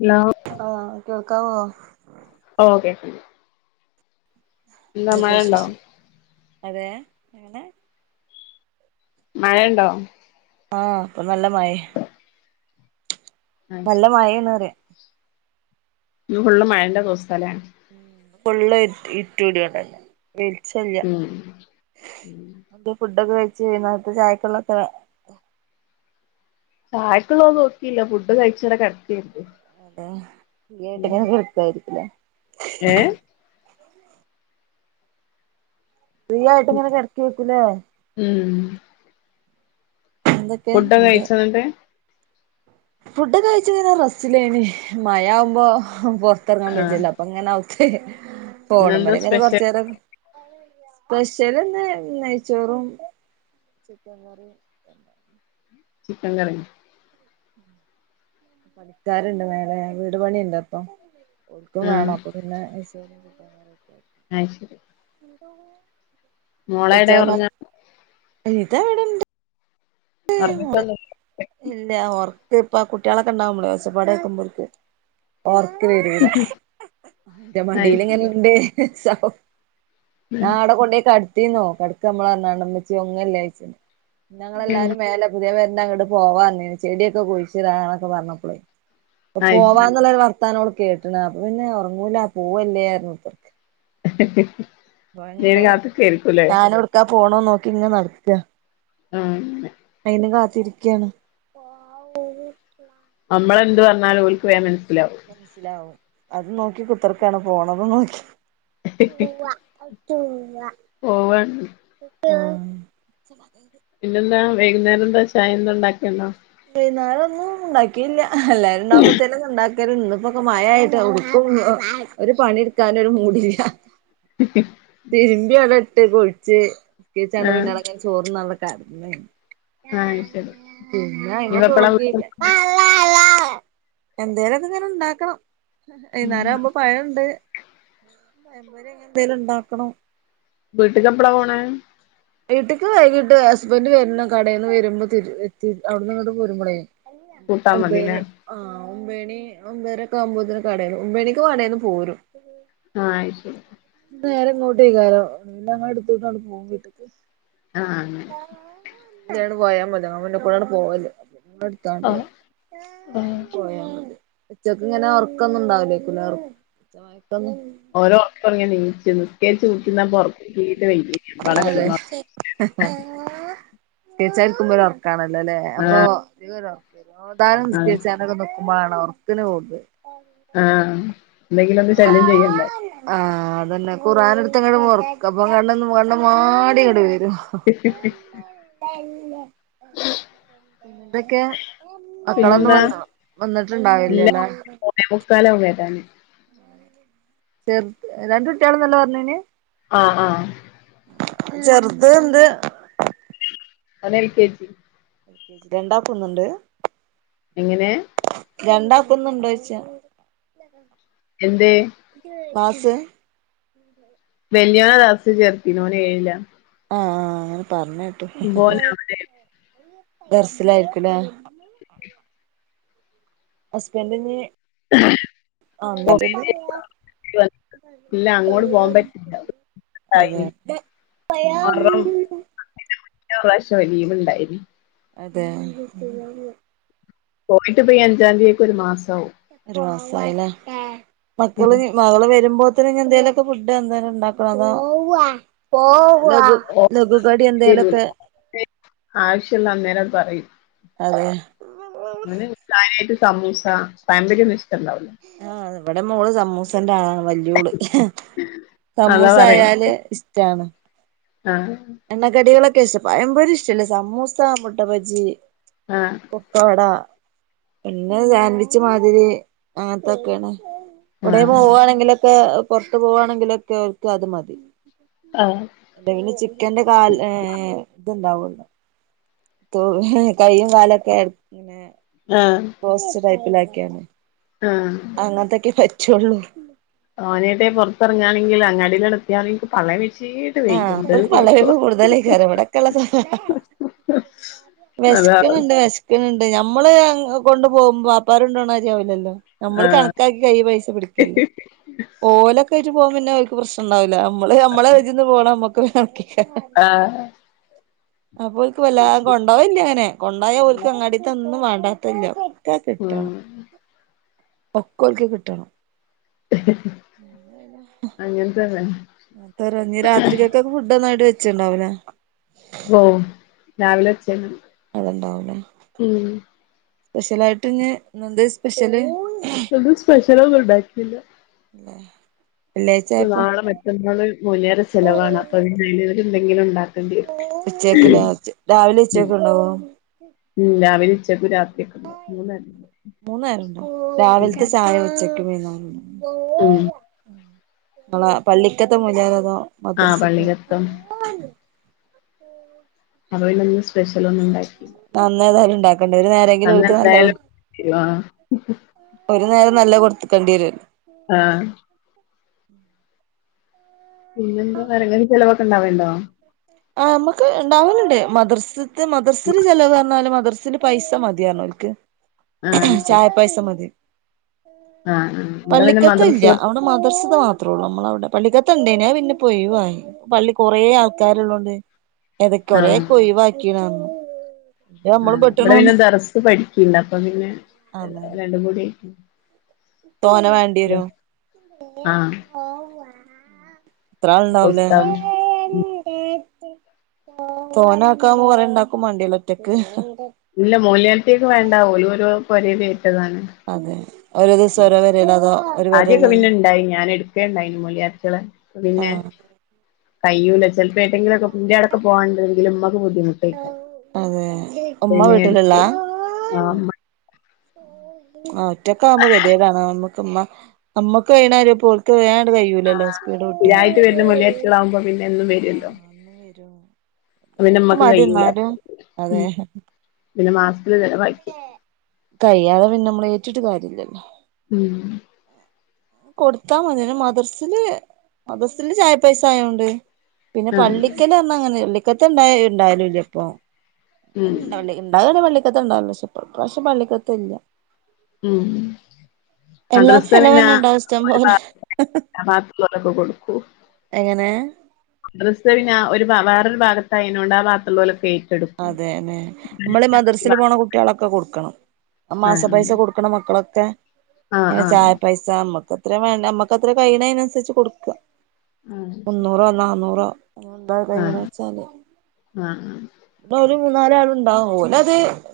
Hello ആഹ് കേൾക്കാവോ? ഓഹ് കേക്ക്ണ്ട് എന്താ എതൊക്ക മഴണ്ടോ വിശേഷം അതെ അങ്ങനെ മഴണ്ടോ? ആഹ് ഇപ്പ നല്ല മയേ ആഹ് നല്ല ശരി മഴേണ്റ്യാ ഇന്ന് ഫുള്ള് മഴന്റെ ദിവസലെ ഉം ഫുള്ള് ഇര് ഇരട്ട്ട്യോണ്ടല്ലേ വെളിച്ചല്ല്യ ഉം ഫുഡൊക്കെ കയ്ച്ചയി വൈന്നാരത്തെ ചായക്ക്ള്ളോക്കെ ചായക്കുള്ള നോക്കില്ല ഫുഡ് കഴിച്ചിടെ കെടക്കേര്ന്നു അതെ ഫ്രീ ആയിട്ട്ങ്ങനെ കെട്ക്കായിരിക്കിലേ ഏഹ് ഫ്രീ ആയിട്ട്ങ്ങനെ കെട്ക്കേയ്ക്കുലേ ഉം എന്തൊക്കെ ഫുഡക്കെ എന്ത് കഴിച്ചോ ന്നട്ട് ഫുഡ് കഴിച്ച് റസ്സിലേനി മഴ ആവുമ്പോ പെറ്ത്തറ്ങ്ങാൻ ആഹ് ബെച്ചജ്ജല്ലോ. അപ്പങ്ങനെ ഔത്ത് പോണ് ഇന്നെന്താ മ്മല് ഇങ്ങനെ സ്പെഷ്യൽ കൊറ്ച്ചേരം. സ്പെഷ്യൽന്ന് നെയ്ച്ചോറും ചിക്കൻ കറി. Chicken curry. പണിക്കാരുണ്ട് മേലെ വീട് പണിയ്ണ്ട് അപ്പൊ ഒല്ക്കും വേണം ആഹ് അപ്പൊ. പിന്നെ മെസ്സേജ് ഒക്കെ കാണാ [unintelligible] അയ് ശരി. മോളെവിടെ ഇച്ചാമൻ ഒറങ്ങാ ഇതാണ്ന്റെ. ഒറങ്ങിട്ടൊന്നുല്ല ഇല്ല ഒർക്ക് ഇപ്പ കുട്ടികളൊക്കെ ഉണ്ടാവുമ്പോളേ ഒച്ചപ്പാട് കേക്കുമ്പോക്ക്. ഓർക്ക് വരൂല ന്റെ മടീൽ അത് ഇങ്ങനെണ്ട് സൗ ആഹ് അവ്ടെ കൊണ്ടോയി കട്ത്തീന്നു കട്ക്കമ്മളാറ്ഞാണ്ട് ഇമ്മച്ചി ഒങ്ങല്ലോയ്ച്ച് ന്നാ ഉം ഇങ്ങളെല്ലാരും. മേലെ പുതിയ പെരന്റെ അങ്ങട്ട് പോവാന്ന് പർഞീനി ചെടിയൊക്കെ കുഴിച്ചിടാനാണക്കെ പറ്ഞ്ഞപ്പളേ. അപ്പ അത് ശരി പോവാന്ന്ള്ള ഒരു വർത്താനം ഓൾ കേട്ട്ണ് അപ്പൊ പിന്നെ ഒറ്ങ്ങൂല പോവല്ലേർഞുത്തർ ഹ് ഹ് ഹ് ഇജ് അയ്ന് കാത്ത്ക്കായിരിക്കൂലേ. ക്കാ പോണോം നോക്കി ഇങ്ങനെ നട്ക്കാ. ഉം. നിങ്ങളെ കാത്തിരിക്കാണ്. നമ്മള് എന്ത് പറ്ഞ്ഞാലും ഓല്ക്ക് വേം മനസ്സിലാവും. മന്സ്സിലാവും അത് നോക്കി കുത്തർക്കാണ് പോണതും നോക്കി പോവ്വാ. എത്തുല്ല. ഓവൻ. ആഹ്. ഒച്ചണ്ടാക്കര്ത്. പിന്നെന്താ വൈകുന്നേരം എന്താ ചായ എന്താണ്ടാക്ക്ണ്ടോ? വൈന്നാരന്നും ഉണ്ടാക്കില്ല എല്ലാരും ഉണ്ടാകുമ്പത്തേനും ഉണ്ടാക്കല്ണ്ട് ഇപ്പൊക്കെ മഴായിട്ട് [unintelligible] ഒരു പണിട്ക്കാനും ഒരു മൂടില്ല. ഹ് ഹ് തിര്മ്പി അവ്ടെ ഇട്ട് കുൾച്ച് നിസ്കേര്ച്ചവ്ടെ ആഹ് പിന്നെ അവ്ടങ്ങനെ ചോർന്നാതെ കട്ന്ന്. ആഹ് ശരി. ഞാൻ ഇനിപ്പ അയ്മക്ക് എപ്പളാ വീട്ട് നോക്കില്ല. പാ ല ലാ എന്തോലക്കങ്ങനെ ഇണ്ടാക്കണം വൈകുന്നേരം ആവുമ്പോ പഴംണ്ട്. പയംപൊരി അങ്ങനന്തെങ്കിലും ണ്ടാക്കണം. വീട്ട്ലെപ്പള പോണേ? വീട്ടിക്ക് വൈകിട്ട് ഹസ്ബന്റ് വരുന്ന കടയിൽന്ന് വരുമ്പോ തി എത്തി അവ്ടുന്ന് ഇങ്ങട്ട് പോരുമ്പോളേ. കൂട്ടാൻ മതില്ലേ ഒമ്പൈന്. ആഹ് ഒമ്പേണി ഒമ്പേരൊക്കെ ആകുമ്പതിന് കടേന്ന് ഒമ്പേണിക്ക് കടേന്ന് പോരും. ആഹ് അയിശരി. ന്ന് നേരെ ഇങ്ങോട്ടേകാരം ന്ന ഞങ്ങളെ എട്ത്തിട്ടാണ്ട് പോകും വീട്ട്ക്ക്. ആഹ്. ഇജാണ്ട് പോയാമതി അവനെ ക്കൂടാണ് പോകല് അ ത്താണ്ട് ആഹ് ആഹ് പോയാമതി. ഉച്ചക്ക്ങ്ങനെ ഒർക്കൊന്നും ഉണ്ടാവൂലേക്കുല്ലേ ഒർ ചായക്കെന്നും. ഒരു ഒർക്ക് ഒർങ്ങി നീച്ച്ണ്. ഒക്കെ ചൂയ്ക്കുന്ന പൊറ്ത്തീട്ട് വയ്യ വളകളും കിടന്ന തനിച്ചാരിക്കുബോൾ ഒരു ഒർക്കാണല്ലോ അല്ലേ അപ്പൊ ആഹ് ഈ ഓതാനും ആഹ് നിസ്കരിച്ചാനൊക്കെ നോക്കുമ്പോഴാണ് ഓർക്കന് പോകുന്നത് ആഹ് എന്തെങ്കിലും ഒന്ന് അതാ ശല്യം ചെയ്യണ്ടേ ആഹ് അതന്നെ ഖുർആൻ അടുത്ത്ങ്ങടി മർ അപ്പൊ കണ്ന്നും കണ് മാടി ഇങ്ങടി വരും ശ ശ [unintelligible] എന്തൊക്കെയാ മക്കളൊന്നു പിന്നെന്താ വന്നോ വന്നിട്ടുണ്ടാവില്ല ഇല്ല ല്ലേ മൂന്നേ മുക്കാൽ ആകും വരാന് ചെർ രണ്ട് കുട്ട്യാൾ ന്ന് ല്ലെ പറഞ്ജീനെ ആഹ് ആഹ് ചെറുത് ണ്ട് അവന് എൽ കെ ജി രണ്ടാക്കും ഇന്ന് ണ്ട് എങ്ങനെ രണ്ടാക്ക് ഇന്ന് ഇണ്ടോ ച്ചാ എന്തെ പാസ്‌ ആണ് വല്ല്യ നെ ദർസ് ചേർത്തിന ഓൻ ഏയില ആഹ് ആഹ് അങ്ങനെ പറഞ്ഞ കേട്ടു ഇപ്പോന് അവിടെ ദർസിലായിരിക്കുല്ലേ ഹസ്ബെന്റിന് ആഹ [unintelligible] ആഹ് ഇല്ല അങ്ങോട്ട് പോകാൻ [unintelligible] പറ്റില്ല അതെ ഉണ്ടായിനി പ്രാശ്യം ലി ഉണ്ടായിന് അതെ പോയിട്ട് പ്പം ഈ അഞ്ചാം തീയതിയക്ക ഒരു മാസമാവും ഒരുമാസായില്ലേ മക്കള് മകള് വരുമ്പോത്തന് ഇനി എന്തേലുക്കെ ഫുഡ് എന്തായാലും ഉണ്ടാക്കണം അതാ ലകു കടി എന്തേലൊക്കെ ആവശ്യള്ള അന്നേര പറിം അതെ അവന് കാര്യായിട്ട് സമൂസ പഴംപൊരി ഒന്നു ഇഷ്ടല്ല അവന് ആഹ് ഇവിടെ മോള് സമൂസന്റെ ആളാണ് വൽ അതാ സമൂസ പറയുന്നത് ആയാല് ഇഷ്ടാണ് ആഹ് എണ്ണക്കടികളൊക്കെ ഇഷ്ടം പയം പൊരി ഇഷ്ടല്ല സമൂസ മുട്ട ബജ്ജി ആഹ് പൊക്കവട പിന്നെ സാൻവിച് മാതിരി അങ്ങനത്തൊക്കെയാണ് എവടെ ആഹ് പോകുവാണെങ്കിലൊക്കെ പുറത്തു പോവാണെങ്കിലൊക്കെ അവർക്ക് അത് മതി ആഹ് എന്ത പിന്നെ ചിക്കന്റെ കാൽ ഏഹ് ഇത്ണ്ടാവുള്ളോ തൊ കയ്യും കാലൊക്കെ പിന്നെ ആഹ് റോസ്റ്റ് ടൈപ്പിലാക്കിയോ ആഹ് അങ്ങനത്തൊക്കെ പറ്റുള്ളൂ ഓന ട്ടെ പുറത്തിറങ്ങാണെങ്കിൽ അങ്ങാടിൽ അട്ത്തിയാണെ ങ്ക ഇന്ക് പള്ളെ വെയ് ച്ചീ ആ ഇപ്പൊ ഓൽക്ക് പള്ളേ പയ്പ്പ് കൂടുതലയ്ക്കാരം ഇവിടെക്കള്ളതാ അതാ വെശ്ക്ക്ണ്ണ്ണ്ട് വെശ് ണ്ട് ഞമ്മള് കൊണ്ട് പോവുമ്പോ വാപ്പാരുണ്ടോണാരിവൂലല്ലോ. നമ്മള് ആഹ് കണക്കാക്കി കയ്യിൽ പൈസ പിടിക്കല്ലേ ഓലൊക്കെ ആയിട്ട് പോകുമ്പോ പിന്നെ ഓൽക്ക് പ്രശ്നണ്ടാവൂല്ല. മ്മള് നമ്മളെ വെ മ്മക്ക് കണക്കയ്ക്കാരം ആഹ് അപ്പൊ ഓൽക്ക് വല്ലാ കൊണ്ട് കൊണ്ടോവെല്ലി അങ്ങനെ കൊണ്ടോയ ഓല്ക്ക് അങ്ങാടീത്തെ ഒന്നും വേണ്ടാത്തല്ല ഒക്കെ കിട്ടണം ഉം ഒക്കെ ഓൽക്ക് കിട്ടണം. അങ്ങന് തന്നെ ഞ്ഞ് രാത്രിക്കക്ക് ഫുഡ് ഒന്നായിട്ട് വച്ചിണ്ടാവുല്ലേ? ഓ രാവിലെ വെച്ച്ണ്. അത്ണ്ടാവുല്ലേ സ്പെഷ്യലായിട്ട് ഞ്ഞ് ഇന്നെന്തേനി സ്പെഷ്യല്? ഇന്ന് സ്പഷ്യലൊന്നും ഉണ്ടാക്കീല്ല. തന്നെ നാളെ മറ്റന്നാള് മോല്യാരെ ചെലവാണ് അപ്പൊ അതിൽ എന്തെങ്കിലും ഉണ്ടാക്ക ഉച്ചേക്കല്ലേ [unintelligible] രാവിലെ ഉച്ചക്കും ഉണ്ടാവോ? ഇല്ല ഉച്ചക്കും രാത്രിയൊക്ക ഉണ്ടാവും മൂന്ന് നേരം ഉണ്ടാവും മൂന്നേരം ഇണ്ട് ഉം രാവിലത്തെ ചായ ഉച്ചക്ക്, വൈന്നാരം ഉം മ്മളെ പള്ളിക്കത്തെ മൊല്യാര്അതോ ആ പള്ളിക്കത്തും അപ്പൊ പിന്നെ ഇന്ന് സ്പെഷ്യലൊന്നും ഉണ്ടാക്കിയില്ല ആ ഇന്നാതായാലും ഇണ്ടാക്കണ്ടേ ഒരു നേരെങ്കിലും അന്ന് ഓൽക്ക് നല്ല എന്തായാലും ആഹ് ഒരു നേരം നല്ലത് കൊടുത്തക്കേണ്ടി വരല്ലോ ആഹ് പിന്നെന്താ പറിണേ ന് ചെലവൊക്കെണ്ടാവേണ്ടോ? ആ മ്മക്ക് ഇണ്ടാവല്ണ്ട് മദർസ്ത്തെ മദർസിൽ ചെലവ് പറഞ്ഞാല് മദർസിൽ പൈസ മതിന്നർഞ്ഞോൽക്ക് ആഹ് ചായ പൈസ മതി. ആ ഉം പള്ളിക്കത്തെ ഇല്ല അവിടെ മദർസ്ത്തെ മാത്രം. നമ്മളവിടെ പള്ളിക്കത്ത ഇണ്ടേയ്നി അത് പിന്നെപ്പോ യിവായി പള്ളി കൊറെ ആൾക്കാര്ള്ളോണ്ടെ ഏതൊക്കെ ആഹ് കൊറെക്കെ ഒഴിവാക്കിണർഞ്ഞു ആ ഇവിടെ പിന്നെ ദറസ് പഠിക്ക്ണ്ട് അപ്പൊ പിന്നെ അതെ രണ്ടും കൂടി തോനെ വേണ് ഹലോ? ആ അപ്പൊ എത്രാള്ണ്ടാവൂലെ? ഉസ്താദും തോനെ ആക്കാവുമ്പോ കുറെ ണ്ടാക്കും മാണ്ട്യരൂല്ലേ ഒറ്റക്ക്? ഇല്ല മൊല്യാരുട്ട്യാൾക്ക് വേണ്ട ഓലോരോ പോരേൽ ഏറ്റതാണ്. അതെ ഓരോ ദിവസം ഓരോ പെരേലോ അതോ ഒരു ആദ്യക്കെ പിന്നെ പെരേലന്നെ ഇണ്ടായിനി ഞാൻ എട്ക്കേണ്ടായിനി മോല്യായാരുട്ടിളെ ഇപ്പേ പിന്നെ ആഹ് കയ്യൂല്ല ചെലപ്പോ ഏട്ടങ്കിലൊക്കെ ഇന്റാടൊക്കെ പോകാണ്ടെങ്കിൽ ഉമ്മക്ക് ബുദ്ധിമുട്ട് അതെ ഉമ്മ എടുക്കെ വീട്ടില്ള്ളാ? [unintelligible] ആ ഒറ്റക്കാവുമ്പോ കത്യാടാണ് നമ്മക്ക് മ്മ നമ്മക്ക് കഴിണാതിരി പ്പോൽക്ക് വേണ്ട് കഴിയൂലല്ലോ സ്പീഡ് കൂട്ടി സ്തീരായിട്ട് വരുന്ന മെല്യായാരുട്ടയാളാവുമ്പോ പിന്നെ എന്നും വരുല്ലോ? [unintelligible] ക്ക് മടിയാ കയ്യൂല ന്നാലും അതെ ഉം പിന്നെ മാസത്തില് ചെലവാക്കി കയ്യാതെ പിന്നെ നമ്മളേറ്റിട്ട് കാര്യല്ലല്ലോ ഉം കൊടുത്താ മതിയ്ന് മദർസില് മദർസില് ചായ പൈസ ആയോണ്ട് പിന്നെ ആഹ് പള്ളിക്കൽന്ന് പറഞ്ഞ അങ്ങനെ [unintelligible] ഉണ്ടായാലും ഇല്ലാ ഇപ്പൊ അതിനു ഉം ഉണ്ടാവണ്ടേ. ഇണ്ടായ ഇവിടെ പള്ളി ക്കത്ത് ഉണ്ടാവും. പക്ഷെ പ്ര ഇപ്രാവശ്യം പള്ളിക്കത്ത് ഇല്ല. ഉം എല്ലാത്തിനും മദ്രസത്ത് ചെലവ് പിന്ന തന്നെ ഉണ്ടാവും ഇഷ്ടം ഒരുപാ. പോലെ [unintelligible] [unintelligible] കൊടുക്കും എങ്ങനെ ഡ്രസ് പിന്നെ ഒരു ഭാ വേറൊരു ഭാഗത്തായിനോണ്ട് ആ ഭാഗത്ത്‌ ഉള്ളോലോക്കേ അതേല്ലേ നമ്മള് ഈ മദ്രസേല് പോണ കുട്ട്യാളോക്കെ കൊടുക്കണം ആ മാസ പൈസ കൊടു [unintelligible] മക്കളൊക്കെ ആ ഇങ്ങനെ ആ ആ ചായ പൈസ് ചാ നമ്മക്കത്ര വേണ്ട നമ്മക്ക അത്ര കഴണ് അതിനനുസരിച്ച് കൊടുക്കുക. മുന്നൂറോ നാന്നൂറോ എന്താ കഴിയാണെ വെച്ചാല് ആഹ് ആഹ് ഇപ്പൊ ഒരു മൂന്നാല് ആളുണ്ടാവും ഓല് അത്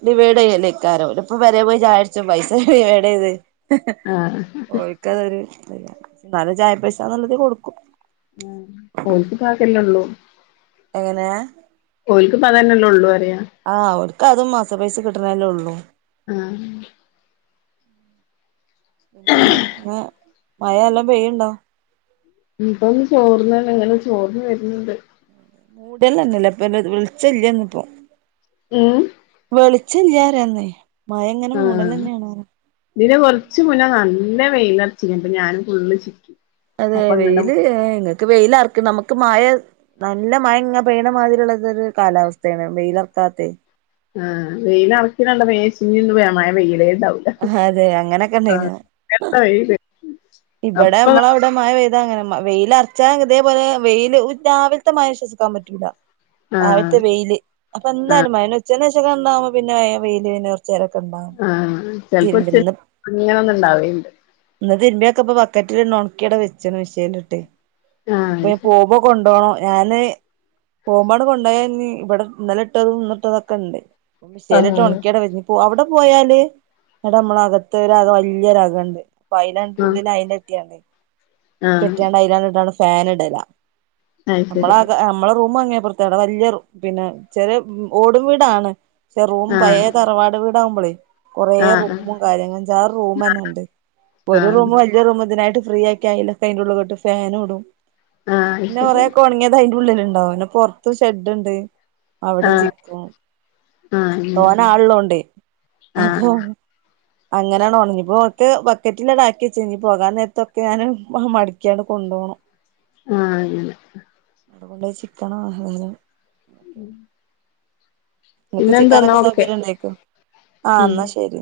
ഡിവൈഡ് ചെയ്യല്ല് ഇക്കാരാ പോലും ഇപ്പൊ പെരേ പോയി ചായ കുടിച്ചു പൈസ ഡിവൈഡ് ചെയ്ത് ആഹ് [unintelligible] എന്നാലും ചായ പൈസ ഒള്ള ഇതീൽ കൊടുക്കും. ഉം ഓല്ക്ക്പ്പോ അതൊക്കെല്ലേ ഒള്ളൂ. എങ്ങനെ. ഓല്ക്ക്പ്പ അതന്നെല്ലേ ഉള്ളൂ പറിയ. ആഹ് ഓൽക്ക് അതും മാസ പൈസ കിട്ട്ണ് അല്ലെ ഒള്ളൂ. ആഹ് പിന്നെ മഴ ന്നല്ലാം പെയ്യുണ്ടോ? ഇപ്പൊന്ന് ചോർന്ണ് ഇങ്ങനെ ചോർന് വര്ന്ണ്ട്. [unintelligible] പ്പ വെളിച്ചല്യ ഇന്ന് ഇപ്പൊ ഉം വെളിച്ചം ഇല്ലാ പറയുന്നു മഴ ഇങ്ങനെ മൂടല് തഞ്ഞേണ് പറ ഇതി കുറച്ചു മുന്നേ നല്ല വെയിയിലർച് അപ്പൊ ഞാനും ഫുള്ള് ചിക്കി. അതെ അപ്പൊ ഇങ്ങടെ വെയില് ഏഹ് നിങ്ങക്ക് വെയില് ആർക്കും നമ്മക്ക് മഴെ നല്ല മയ പെയ്യ്ണമാതിരി ഉള്ളതൊരു കാലാവസ്ഥയാണ് വെയിലർക്കാത്തെ. ആ വെയല് അറിക്ക്ണത് കണ്ടപ്പോ ഞാൻ വിചാരിച്ച് ഇന്ന് ഇഞ് മയ പെയ്യല്. അതെ അങ്ങനെക്കെ ഉണ്ടായിനോ എന്ത്ര വെയില് ഇവടെ അപ്പ അമ്മള അവ് [unintelligible] മായ പെയ്ത അങ്ങനെ വെയിൽ അറച്ചാ ഇതേപോലെ വെയില് ഉ രാവിലത്തെ മഴ വിശ്വസിക്കാൻ പറ്റൂല. താഴത്തു ആഹ് വെയില് അപ്പൊ ആഹ് എന്തായാലും മഴന്നാ ഉച്ചേന് ശേഷം [unintelligible] പിന്നെ വേ വെയില് പിന്നെ ചേരക്കെ ഉണ്ടാവും ആഹ് ചെലപ്പോ ഉച്ച തിരുമ്പന്ന്. [unintelligible] ഇന്ന് തിരുമ്പിയാക്കിയപ്പ ബക്കറ്റില് ഒണക്കി അവിടെ വെച്ചു മേശേലൊട്ടേ ആഹ് ഇഞ്ഞിപ്പ പോവുമ്പോ കൊണ്ടോണം ഞാന്. പോകുമ്പാട് കൊണ്ടോയാ ഇഞ്ഞി ഇവിടെ ഇന്നലെ ഇട്ടതും ഇന്ന് ഇട്ടതെക്കെ ഇണ്ട്. മെഷീനിൽ ഇട്ട് അത് ഒണക്കി അവിടെ അവിടെ പോയാല് എടെ നമ്മള അകത് ഒര്ക വലിയ ഒരകണ്ട്. അപ്പൊ റൂമിലാണ്ട് അയില് കെട്ടിയാമതി കെട്ടിയാണ്ട് അതിലാണ്ട് ഫാൻ ഇടലാ നമ്മള ശരി നമ്മളെ റൂം അങ്ങിയപോർത്. വല്യ റും പിന്നെ ചെറി ഓടും വീടാണ് ക്ഷെ റൂമ് പയെ ആഹ് തറവാട് വീട്. [unintelligible] കൊറേ ആഹ് റൂമും കാര്യങ്ങളും അഞ്ചാറു റൂമ് തന്നെ ഉണ്ട്. ഒരു റൂം ആഹ് വല്യ റൂം ഇതിനായിട്ട് ഫ്രീ ആക്കി ആയിലെക്ക അയിന്റെ ഉള്ളിൽ കെട്ടും ഫാനും ഇടും അയിന്റെ ഉള്ളിൽ ഫാൻ ഇടും. അത് പിന്നെ കൊറേ ശരി ക്കേ ഒണങ്ങിയത് അതിന്റെ ഉള്ളില് ഇണ്ടാവും പിന്നെ പൊറത്ത് ഷെഡ്ണ്ട്. അവിട ആഹ് ജിക്കും ആഹ് ആഹ് ആഹ് ആഹ് അത് ശരി ആഹ് ആഹ് അങ്ങനെ തോന ആള് ഇള്ളോണ്ടേ ആഹ് അപ്പൊ അങ്ങനാണ് ഒണങ്ങി ഇനീപ്പോ ഓർക്ക് പത് ബക്കറ്റിലെ ആക്കി വച്ച്ക്ണ് ഇഞ് പോകാൻ നേരത്തൊക്കെ ഞാന് മടിക്കാണ്ട് കൊണ്ടോണം. ആഹ് അങ്ങനെ. അതുകൊണ്ട് ചിക്കനോ എന്തേലും.. ഉം നിങ്ങക്ക് ചിക്കനൊക്കെ ഓക്കെ സൗകര്യം ഉണ്ടായിക്കോ ആഹ് ഉം ന്നാ ശരി